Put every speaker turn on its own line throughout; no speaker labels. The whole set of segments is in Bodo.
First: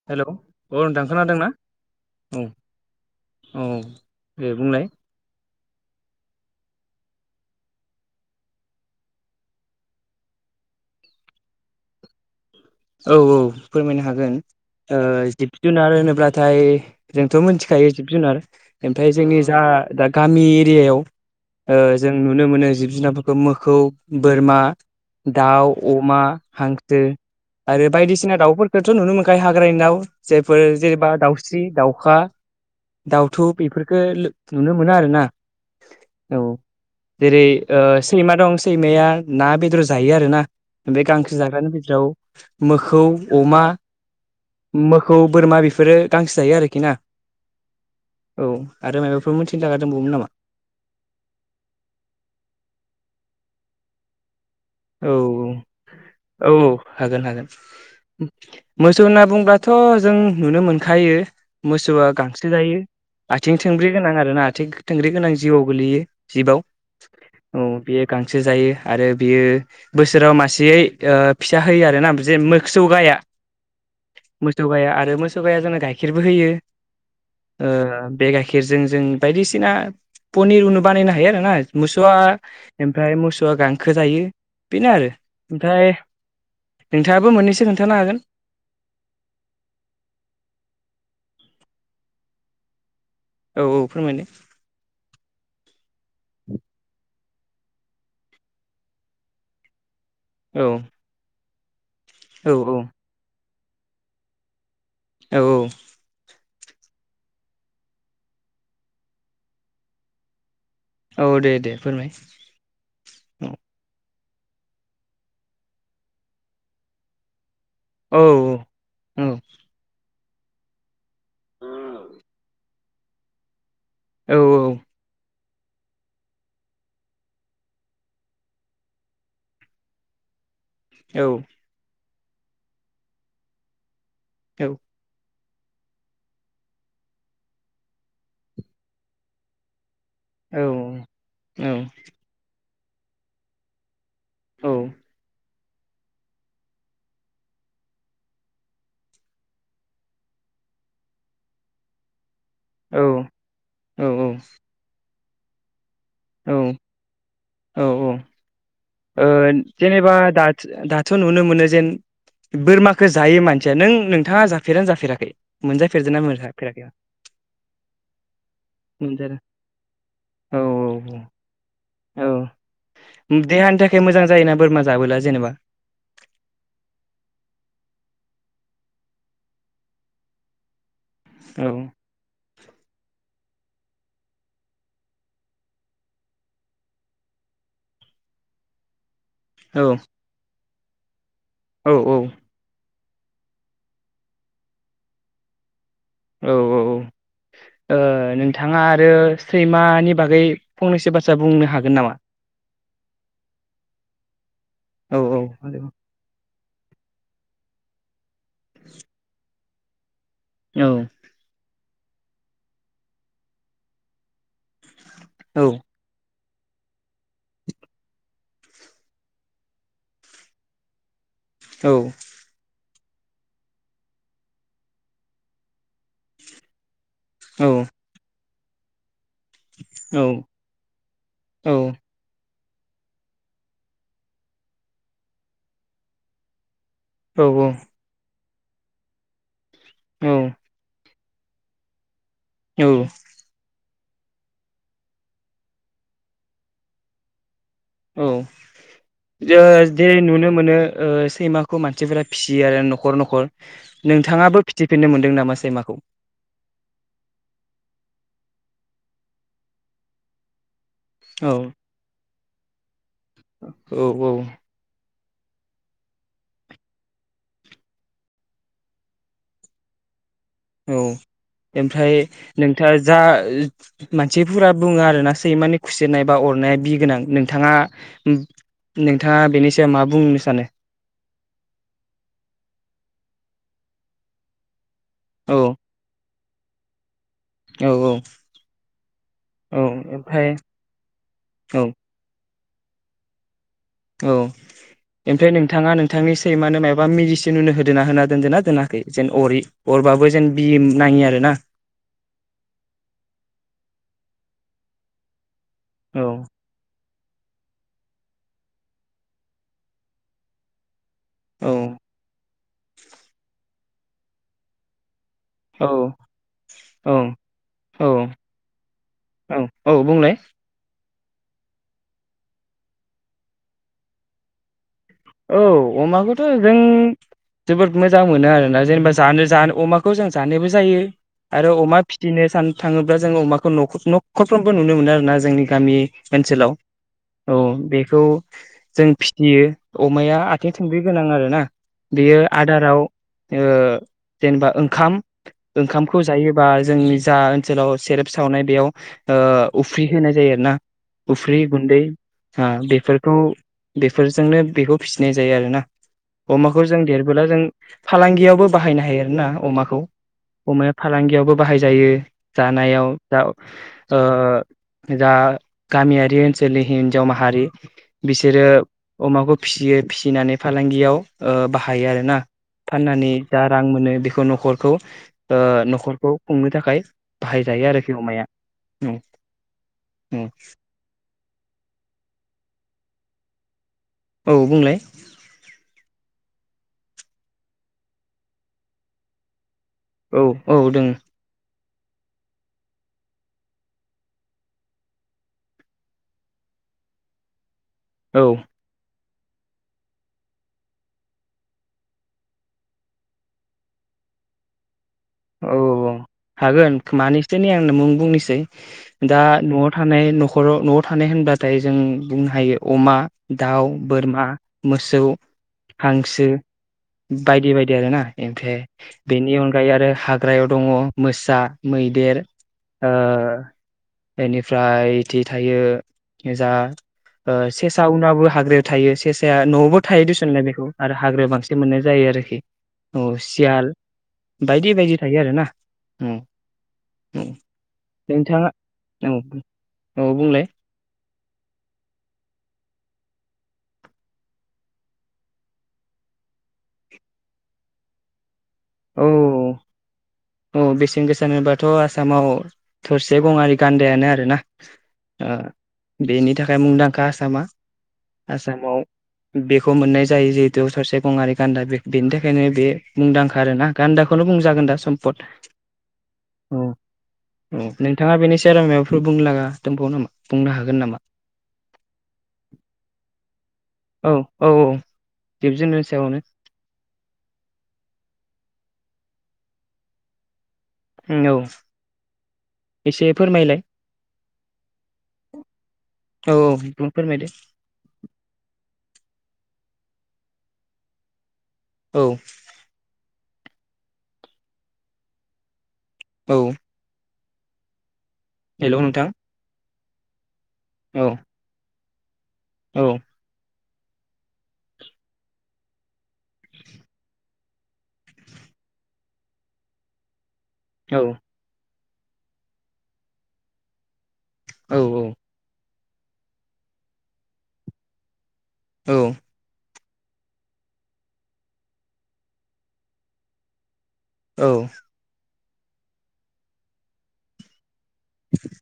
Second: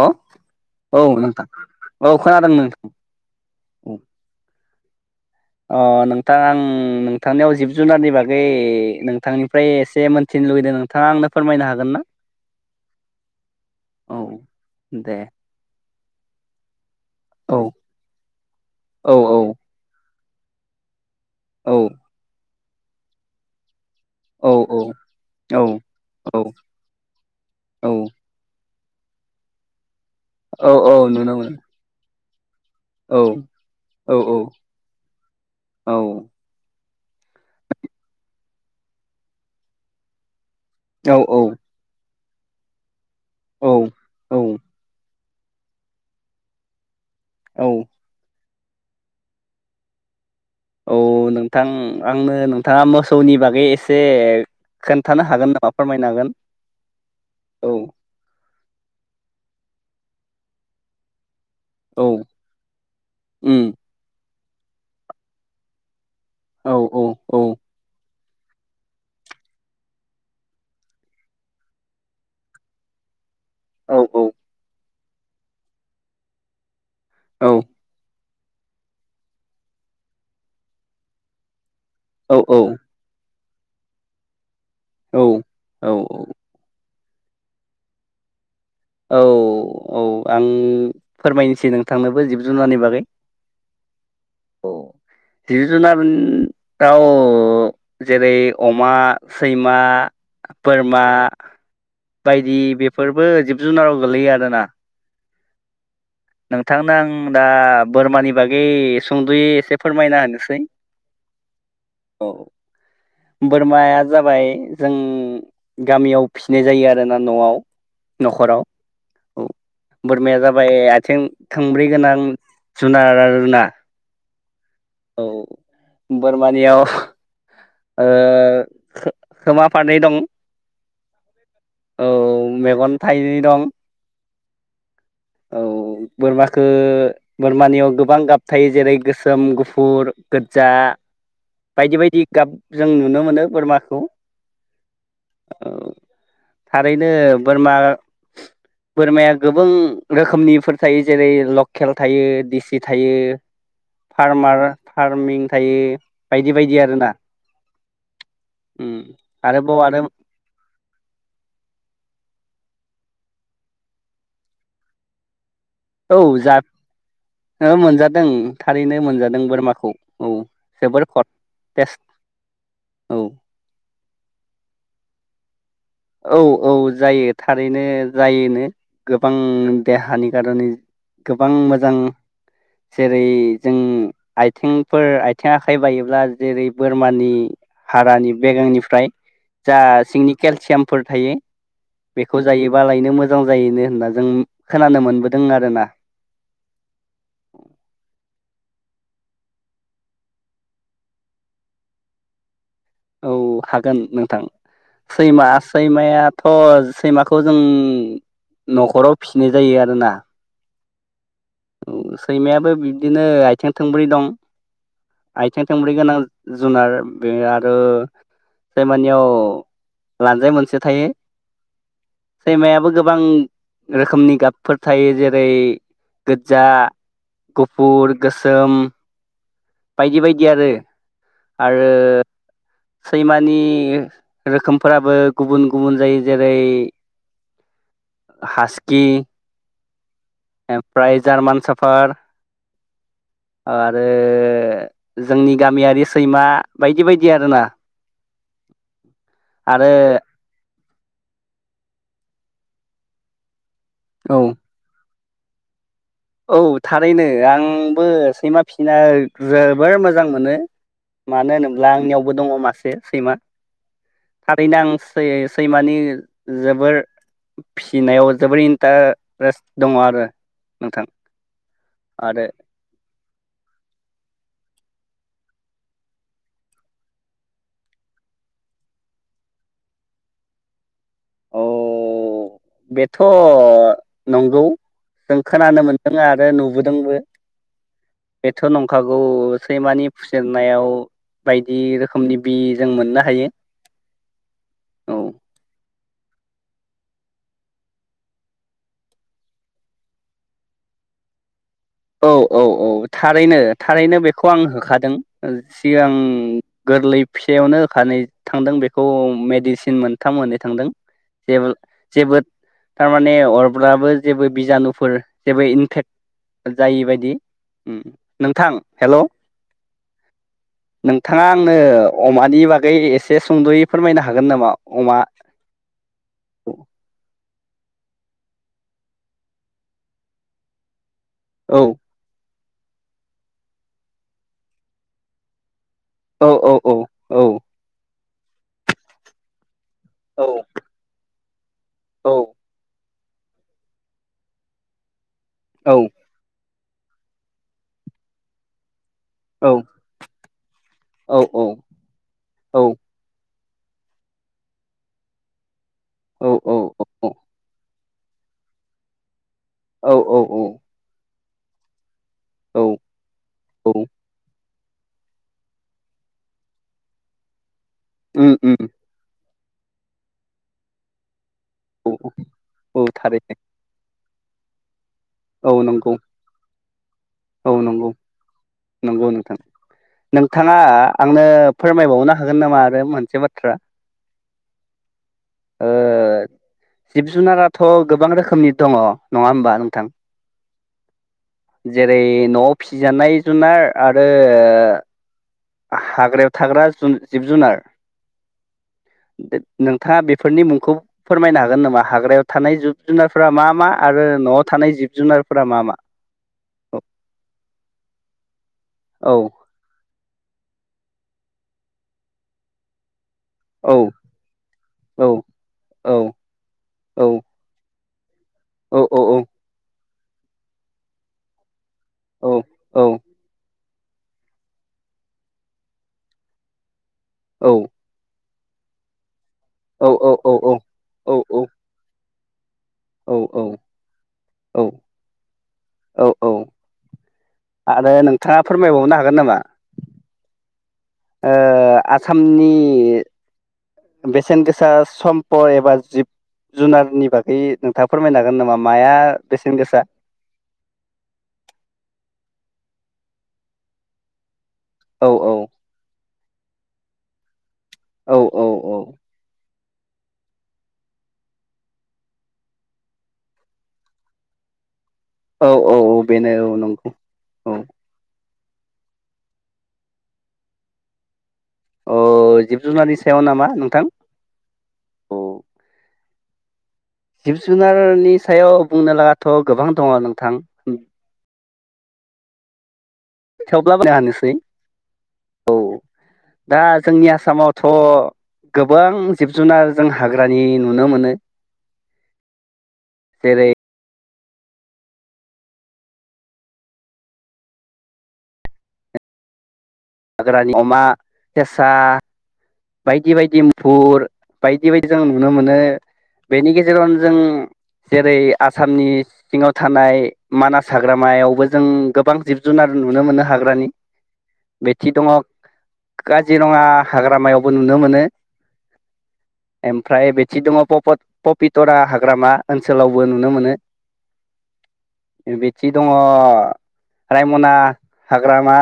औ
हेलौ, अ नोंथां खोनादोंना औ
खोनादों नोंथां
औ दे बुंनाय
अ‌ नोंथा आं नोंथांनियाव जिब-जुनारनि बागै नोंथांनिफ्राय एसे मोनथिनो लुुबैदों नोंथाङा आंनो फोरमायनो हागोन ना?
औ औ फोरमायनो
औ
हागोन ओ
दे
जिब-जुनार होनो ब्राथाय जोंथ'
औ
मिथिखायो जिब-जुनार ओमफाय
औ
जोंनि
औ
जा दा गामि एरियाव
औ
ओ जों नुनो मोनो। जिब-जुनारफोरखौ मोखौ
औ
बोरमा,
औ
दाउ, अमा,
औ
हांसो आरो
औ
बायदिसिना दाउ फोरखौथ' नुनो मोनखायो हाग्रानि दाउ जेफोर
औ औ
जेनेबा
नुनो मोनो
दाउस्रि, दाउखा,
औ
दाउथु बेफोरफोरखो
औ औ
नुनो मोनो आरोना औ जेरै ओ सैमा दं सैमाया ना बेदर जायो आरो ना बे गांसो जाग्रानि बिथोराव मोखौ अमा,
औ
मो खौ, बोरमा बेफोरो गांसो जायो आरोखि ना
औ
औ आरो माबाफोर मिथिनो लागा दंबावोमोन नामा।
औ नोंथां आंनो नोंथाङा मोसौनि बागै एसे
औ
खोन्थानो हागोन नामा फोरमायनो हागोन
औ औ हागोन हागोन।
औ
मोसौ होनना बुंब्लाथ' जों नुनो मोनखायो।
औ
मोसौआ गांसो जायो आथिं
उम
थोंब्रै गोनां आरो ना। थिं थोंग्रै गोनां जिउआव गोग्लैयो। जिबआव
औ औ
औ बे गांसो जायो आरो बियो बोसोराव मासेयै ओ फिसा होयो आरोना जे मोसौ गाया।
औ औ
मोसौ गाया आर बे मोसौ गाया जोंनो गाइखेरबो होयो।
औ
ओम बे गाइखेरजों जों बायदिसिना पनिर उनु बानायनो हायो आरोना। मोसौआ
औ
ओमफ्राय मोसौ थ गांखो जायो। बेना आरो
औ औ
ओमफ्राय नोंथाङाबो मोननैसो खोन्थानो हागोन।
औ औ आं फोरमायनोसै नोंथांनोबो जिब जुनारनि बागै।
औ औ फोरमायदो।
औ जिब जुनार औ अ जेरै अमा, सैमा
औ
बोरमा बायदि
औ औ
बेफोरबो जुनाराव गोगलैयो आरोना।
औ औ
नोंथांनो आं दा बोरमानि बागै सुंद'यै एसे फोरमायना होनोसै।
औ दे दे फोरमाय औ।
बोरमाया जाबाय जों गामियाव फिसिनाय जायो आरोना न'आव।
औ
न'खराव औ। बोरमाया जाबाय आइ थिं थोंब्रै गोनां जुनार आरोना।
औ औ
औ बोरमानियाव ओ खोमा फारनै दं।
औ।
औ मेगन थाइनै दं।
औ
औ बोरमाखौ बोरमानियाव गोबां गाब थायो जेरै गोसोम, गुफुर, गोज्जा बायदि बायदि गाब जों नुनो मोनो बोरमाखौ।
औ।
औ। थारैनो बोरमा बोरमाया गोबां रोखोमनिफोर थायो जेरै लकेल थायो, दिस सि थायो, फार्मार फार फार्मिं थायो, बायदि बायदि आरोना।
औ औ
उम
ओ
आरोबाव आरो
जेनेबा दाथ दाथ' नु नुनो मोनो जेन बोरमाखो जायो मानसिया। नों-नोंथाङा जाफेरोना जाफेराखै? मोनजाफेरदों
औ
ना
जा
मोनजाफेराखै?
मोनजादों थारैनो मोनजादों बोरमाखौ औ जोबोर हट
औ देहानि थाखाय मोजां जायोना बोरमा जाबोला जेनेबा।
औ औ जायो थारैनो जायोनो गोबां देहानि कार'नै गोबां
औ
मोजां जेरै जों आथिंफोर आथें आखाइ बायोब्ला जेरै बोरमानि हारानि बेगंनिफ्राय जा
औ
सिगनिकेल सेम फोर थायो।
औ
बेखौ
औ
जायोबालाय नो मोजां जायोनो होनना जों खोनानो मोनबोदों आरोना।
औ औ औ। ओ नोंथाङा आरो सैमानि बागै फंनैसो बाथ्रा बुंनो हागोन नामा?
औ हागोन नोंथां
औ
सैमा,
औ औ
सैमाया थ' सैमाखौ जों न'खराव फिसिनाय जायो आरोना।
औ।
औ सैमायाबो बिब्दिनो आइथें थोंब्रै दं।
औ
आइथें थोंब्रै गोनां जुनार बे आरो सैमानियाव लान्जाय मोनसे थायो।
औ
सैमायाबो गोब बां रोखोमनि गाबफोर थायो, जेरै गोज्जा, गुफुर, गोस सोम, बायदि बायदि आरो, आरो सैमानि रोखोमफोराबो गुबुन गुबुन जायो जेरै
औ औ।
हाजकि,
औ
प्राइज जार्मान साफार
[unintelligible]
आरो जोंनि गामियारि सैमा बायदि बायदि आरोना
औ
आरो
जे नुनो मोनो ओ सैमाखौ मानसिफोरा फिसियो आरो न'खर न'खर
औ
नोंथाङाबो फिथिफिननो मोनदों नामा मा सैमाखौ
औ थारैनो आंबो सैमा फिसिनो जोबोर मोजां मोनो
औ
मानो होनोब्ला आंनियाव दङ मासे सैमा
औ औ
थारैनो आं सै सैमानि जोबोर फिसिनायाव जोबोर इन्टारेस्ट दङ आरो
औ
नोंथां
ओमफ्राय
आरो
नोंथाङा जा मानसिफोरा बुङो आरोना सैमानि खुसिनाय बा अरनाया बि गोनां नोंथाङा नोंथाङा बेनि सायाव मा बुंनो सानो
औ बेथ नंगौ। जों
औ
खोनानो मोनदों आरो। ओमफ्राय नुबोदोंबो।
औ औ
बेथ नंखागौ
औ
सैमानि
ओमफ्राय
फुसेेरनायाव
औ
बायदि रोखोमनि। बि जों मोननो हायो।
औ
औ
ओमफ्राय नोंथाङा नोंथांनि स सैमानो मायाबा मेदिसिन होननो होदा होना दोनद ना दोनाखै जेन अरि अरबाबो जेन बि नाङि आरो ना।
औ औ औ थारैनो थारैनो बेखौ आं होखादों। सिगां
औ
गोरलै फिसायावनो होखानाय थांदों बेखौ मेडिसिन मोनथाम मोननै थांदों। जेबो
औ
जेबो थारमाने अरबा अब्लाबो जेबो बिजानुफोर जेबो इनफेक जाय
औ
बदि
औ
नोंथां हेलौ।
औ औ बुंलाय
नोंथांङा आंनो अमानि बागै एसे सुंदयै फोरमायनो हागोन नामा अमा
औ अमाखौथ जों
औ
जोबोद मोजां मोनो आरोना जेनेबा जानो जानो अमाखौ जों जानायबो जायो। आरो अमा
औ
फिसिनो सान थाङोब्ला जोङो अमाखौ नख न'खरफ्रोमबो नुनो मोनो आरो ना जोंनि गामि।
औ
ओनसोलाव
औ
औ बेखौ जों फिसियो। अमाया
औ
आथिं थोंब्रै गोनां आरोना।
औ
बेयो आदाराव ओ जेनेबा ओंखाम।
औ
ओंखामखौ जायो। बा जोंनि जा ओनसोलाव सेरेप सावनाय बेयाव ओ
औ
उफ्रि होनाय जायो आरो ना
औ औ
उफ्रि गुन्दै हा
औ
बेफोरखौ। बेफोरजोंनो बेखौ फिसिनाय जायो आरो ना।
औ औ
अमाखौ जों देरबोला जों। फालांगियावबो बाहायनो हायो आर ना। अमाखौ
औ
अमाया फालांगियावबो बाहायजायो।
औ
जानायाव जा ओ
औ
दा गामियारि ओनसोलनि हिनजाव माहारि बिसोरो अमाखौ फिसियो फिसिनानै फालांगियाव ओ बाहायो
औ
आरो ना
औ
फाननानै
थारैनो
जा रां मोनो बे खौ न'खरखौ ओ
औ नंगौ
न'खरखौ खुंनो थाखाय
औ
बाहायजायो
नंगौ
आरोखि अमाया औ
नंगौ नोंथां
औ
नोंथाङा आंनो फोरमायबावनो हागोन नामा आरो मोन से बाथ्रा।
औ बुंलाय।
ओ जिब जुनाराथ' गोबां रोखोमनि दङ नङा होमबा नोंथां?
औ औ दोङो।
जेरै न'आव फिसिजानाय जुनार आरो हाग्रायाव थाग्रा जिब जुनार।
औ।
नोंथाङा बेफोरनि मुंखौ फोरमायनो हागोन नामा हाग्रायाव थानाय जिब जुनारफोरा मा मा आरो न'आव थानाय जिब जुनारफोरा मा मा
औ हागोन मानैसो नि आंङो मुं बुंनोसै।
औ
दा न'आव थानाय नख खराव न'आव थानाय होनब्लाथाय जों बुंनो हायो अमा। दाउ
औ
बोरमा मोसौ
औ औ
हांसो
औ
बायदि बायदि आरोना। एमफ्राय
औ औ
बेनि अनगायै आरो हाग्रायाव दङ मोसा मैदेर
औ
ओ बेनिफ्राय बिदि थायो जा सेसा उनाबो हाग्रायाव थायो सेसा साया न'आवबो
औ
थायो
औ
दुसुुनलाय
औ
बेखौ आरो हाग्रायाव बांसिन मोननाय जायो आरो। [unintelligible] औ सियाल
औ
बायदि बायदि। थायो आरोना
औ औ
औ
आरो नोंथाङा फोरमायबावनो
औ
हागोन नामा?
औ बुंलाय
ओ आसामनि बेसेन गोसा सम्पद एबा जिब जुनारनि बागै नोंथाङा फोरमायनो हागोन नामा? माया
औ
बेसेन गोसा?
औ बेसेन होनोबाथ आसामाव थरसे गङारि गान्दायानो आरो ना।
औ औ
बेनि थाखाय मुंदांखा आसामा।
औ औ
आसामाव बेख बेखौ मोननाय जायो जिहेतु ससे गङारि गान्दा बे बेनि थाखायनो बे मुंदांखा आरोना गान्दाखौनो बुंजागोन दा सम
औ औ औ बेनो औ नंगौ औ।
सेरा माबाफोर बुंलाङा दंबाव नामा बुंनो हागोन नामा?
अ जिब जुनारनि सायाव नामा नों
औ औ औ दिबजेनन्नायनि सायावनो
जिब जुनारनि सायाव बुंनो लागाथ' गोबां दङ नोंथां।
औ एसे फोरमायलाय
थेवब्ला [unintelligible] हानोसै औ
औ
दा
औ
जोंनि
फोरमायदो
आसामावथ' गोबां जिब जुनार जों हाग्रानि नुनो मोनो।
औ
जेरै
औ हेल' नोंथां
गोरानि अमा
औ
केेसा
औ
बायदि बायदि पुर बायदि बायदि जों नुनो मोनो बेनि गेजेरावनो जों जेरै आसामनि सिङाव थानाय मानास
औ
हाग्रामायावबो जों गोबां जिब जुनार नुनो मोनो हाग्रानि
औ
बेथि दङग काजिरङा हाग्रामायाव खौ नुनो मोनो।
औ
एमफ्राय बेथि दङ पपत पपितरा हाग्रामा ओनसोलावबो नुनो मोनो।
औ
बिथि दङ रायमना हाग्रामा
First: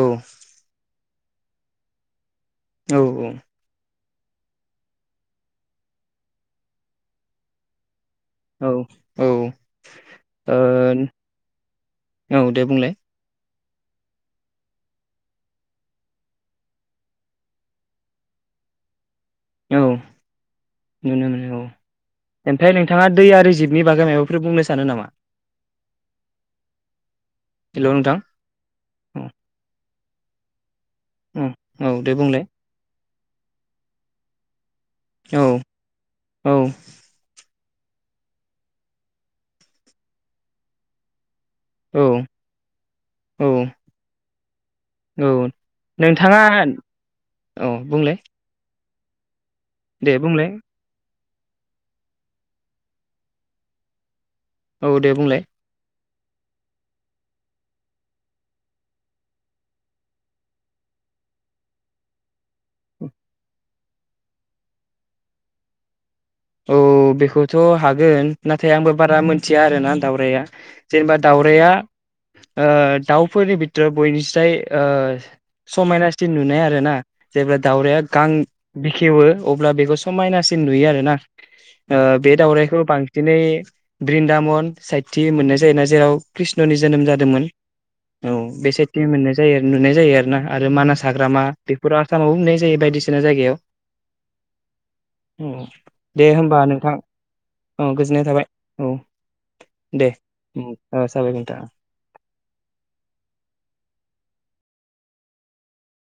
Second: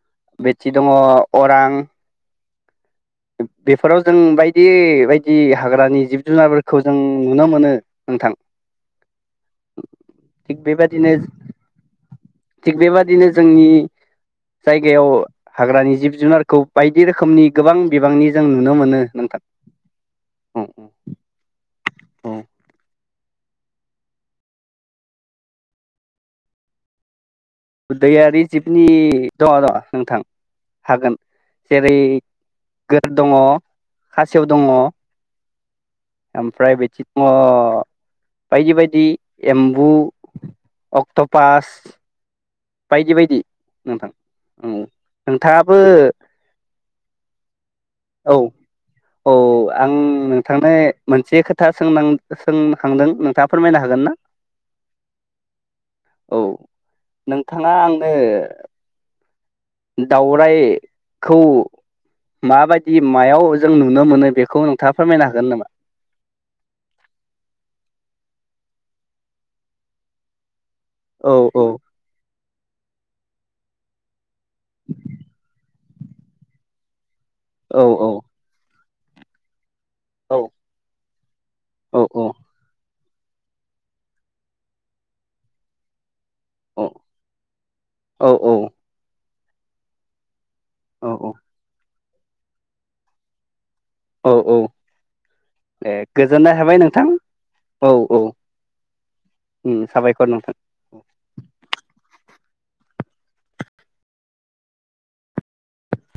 औ
बेथि दङ अरां
औ औ
बेफोराव जों बायदि बायदि हाग्रानि जिब जुनारफोरखौ जों नुनो मोनो। नोंथां
औ ओ
थिग बेबादिनो
औ दे
थिग
बुंलाय
बेबादिनो जोंनि जायगायाव हाग्रानि जिब जुनारखौ बायदि रोखोमनि गोबां बिबांनि जों नुनो मोनो नोंथा
औ नुनो मोनो औ
औ
ओमफ्राय नोंथाङा दै आरो जिबनि बागै माबाफोर बुंनो सानो नामा? हेल' नोंथां
दैैयारि जिबनि दङ दङ नोंथां हागोन
औ औ
जेरै
दे बुंलाय
गो दङ खासेव दङ
औ औ
ओमफ्राय बेथि [unintelligible] बायदि बायदि एम्बु अक्ट' पास
औ
बायदि बायदि
औ
नोंथां औ
औ
नोंथाङाबो
नोंथाङा औ बुंलाय
औ औ आं
दे बुंलाय
नोंथांनाय मोनसे खोथा सोंनां सोंहांदों नोंथाङा फोरमायनो हागोन ना?
औ दे बुंलाय
औ नोंथाङा आंनो दावरायखौ माबायदि मायाव जों नुनो मोनो बेखौ नोंथाङा फोरमायनो हागोन नामा?
औ बेखौथ' हागोन नाथाय आंबो बारा मोनथिया आरोना दावराया जेनेबा
औ औ
दाउराया ओ दाउ फोरनि बिथोराव बयनिस्राय ओ समायनासिन नुनाय आरो ना जेब्ला
औ
दावराया
औ
गां बेखेवो अब्ला बेखौ
औ
समायनासिन नुयो आरो ना। ओह
औ औ
बे दाउरायखौ बांसिनै ब्रिन्दामन साइतथि मोननाय जायोना जेराव कृष्णनि
औ
जोनोम जादोंमोन औ बे साइतथि मोननाय जायो नुनाय जायो आरो ना आरो मानास
औ
हाग्रामा बेफोर सानावबो नुनाय जायो बायदिसिना जायगायाव
औ औ
औ
दे
दे होमबा नोंथां औ गोजोननाय थाबाय औ
उम
दे
साबायखर नोंथां।
जाबाय नोंथां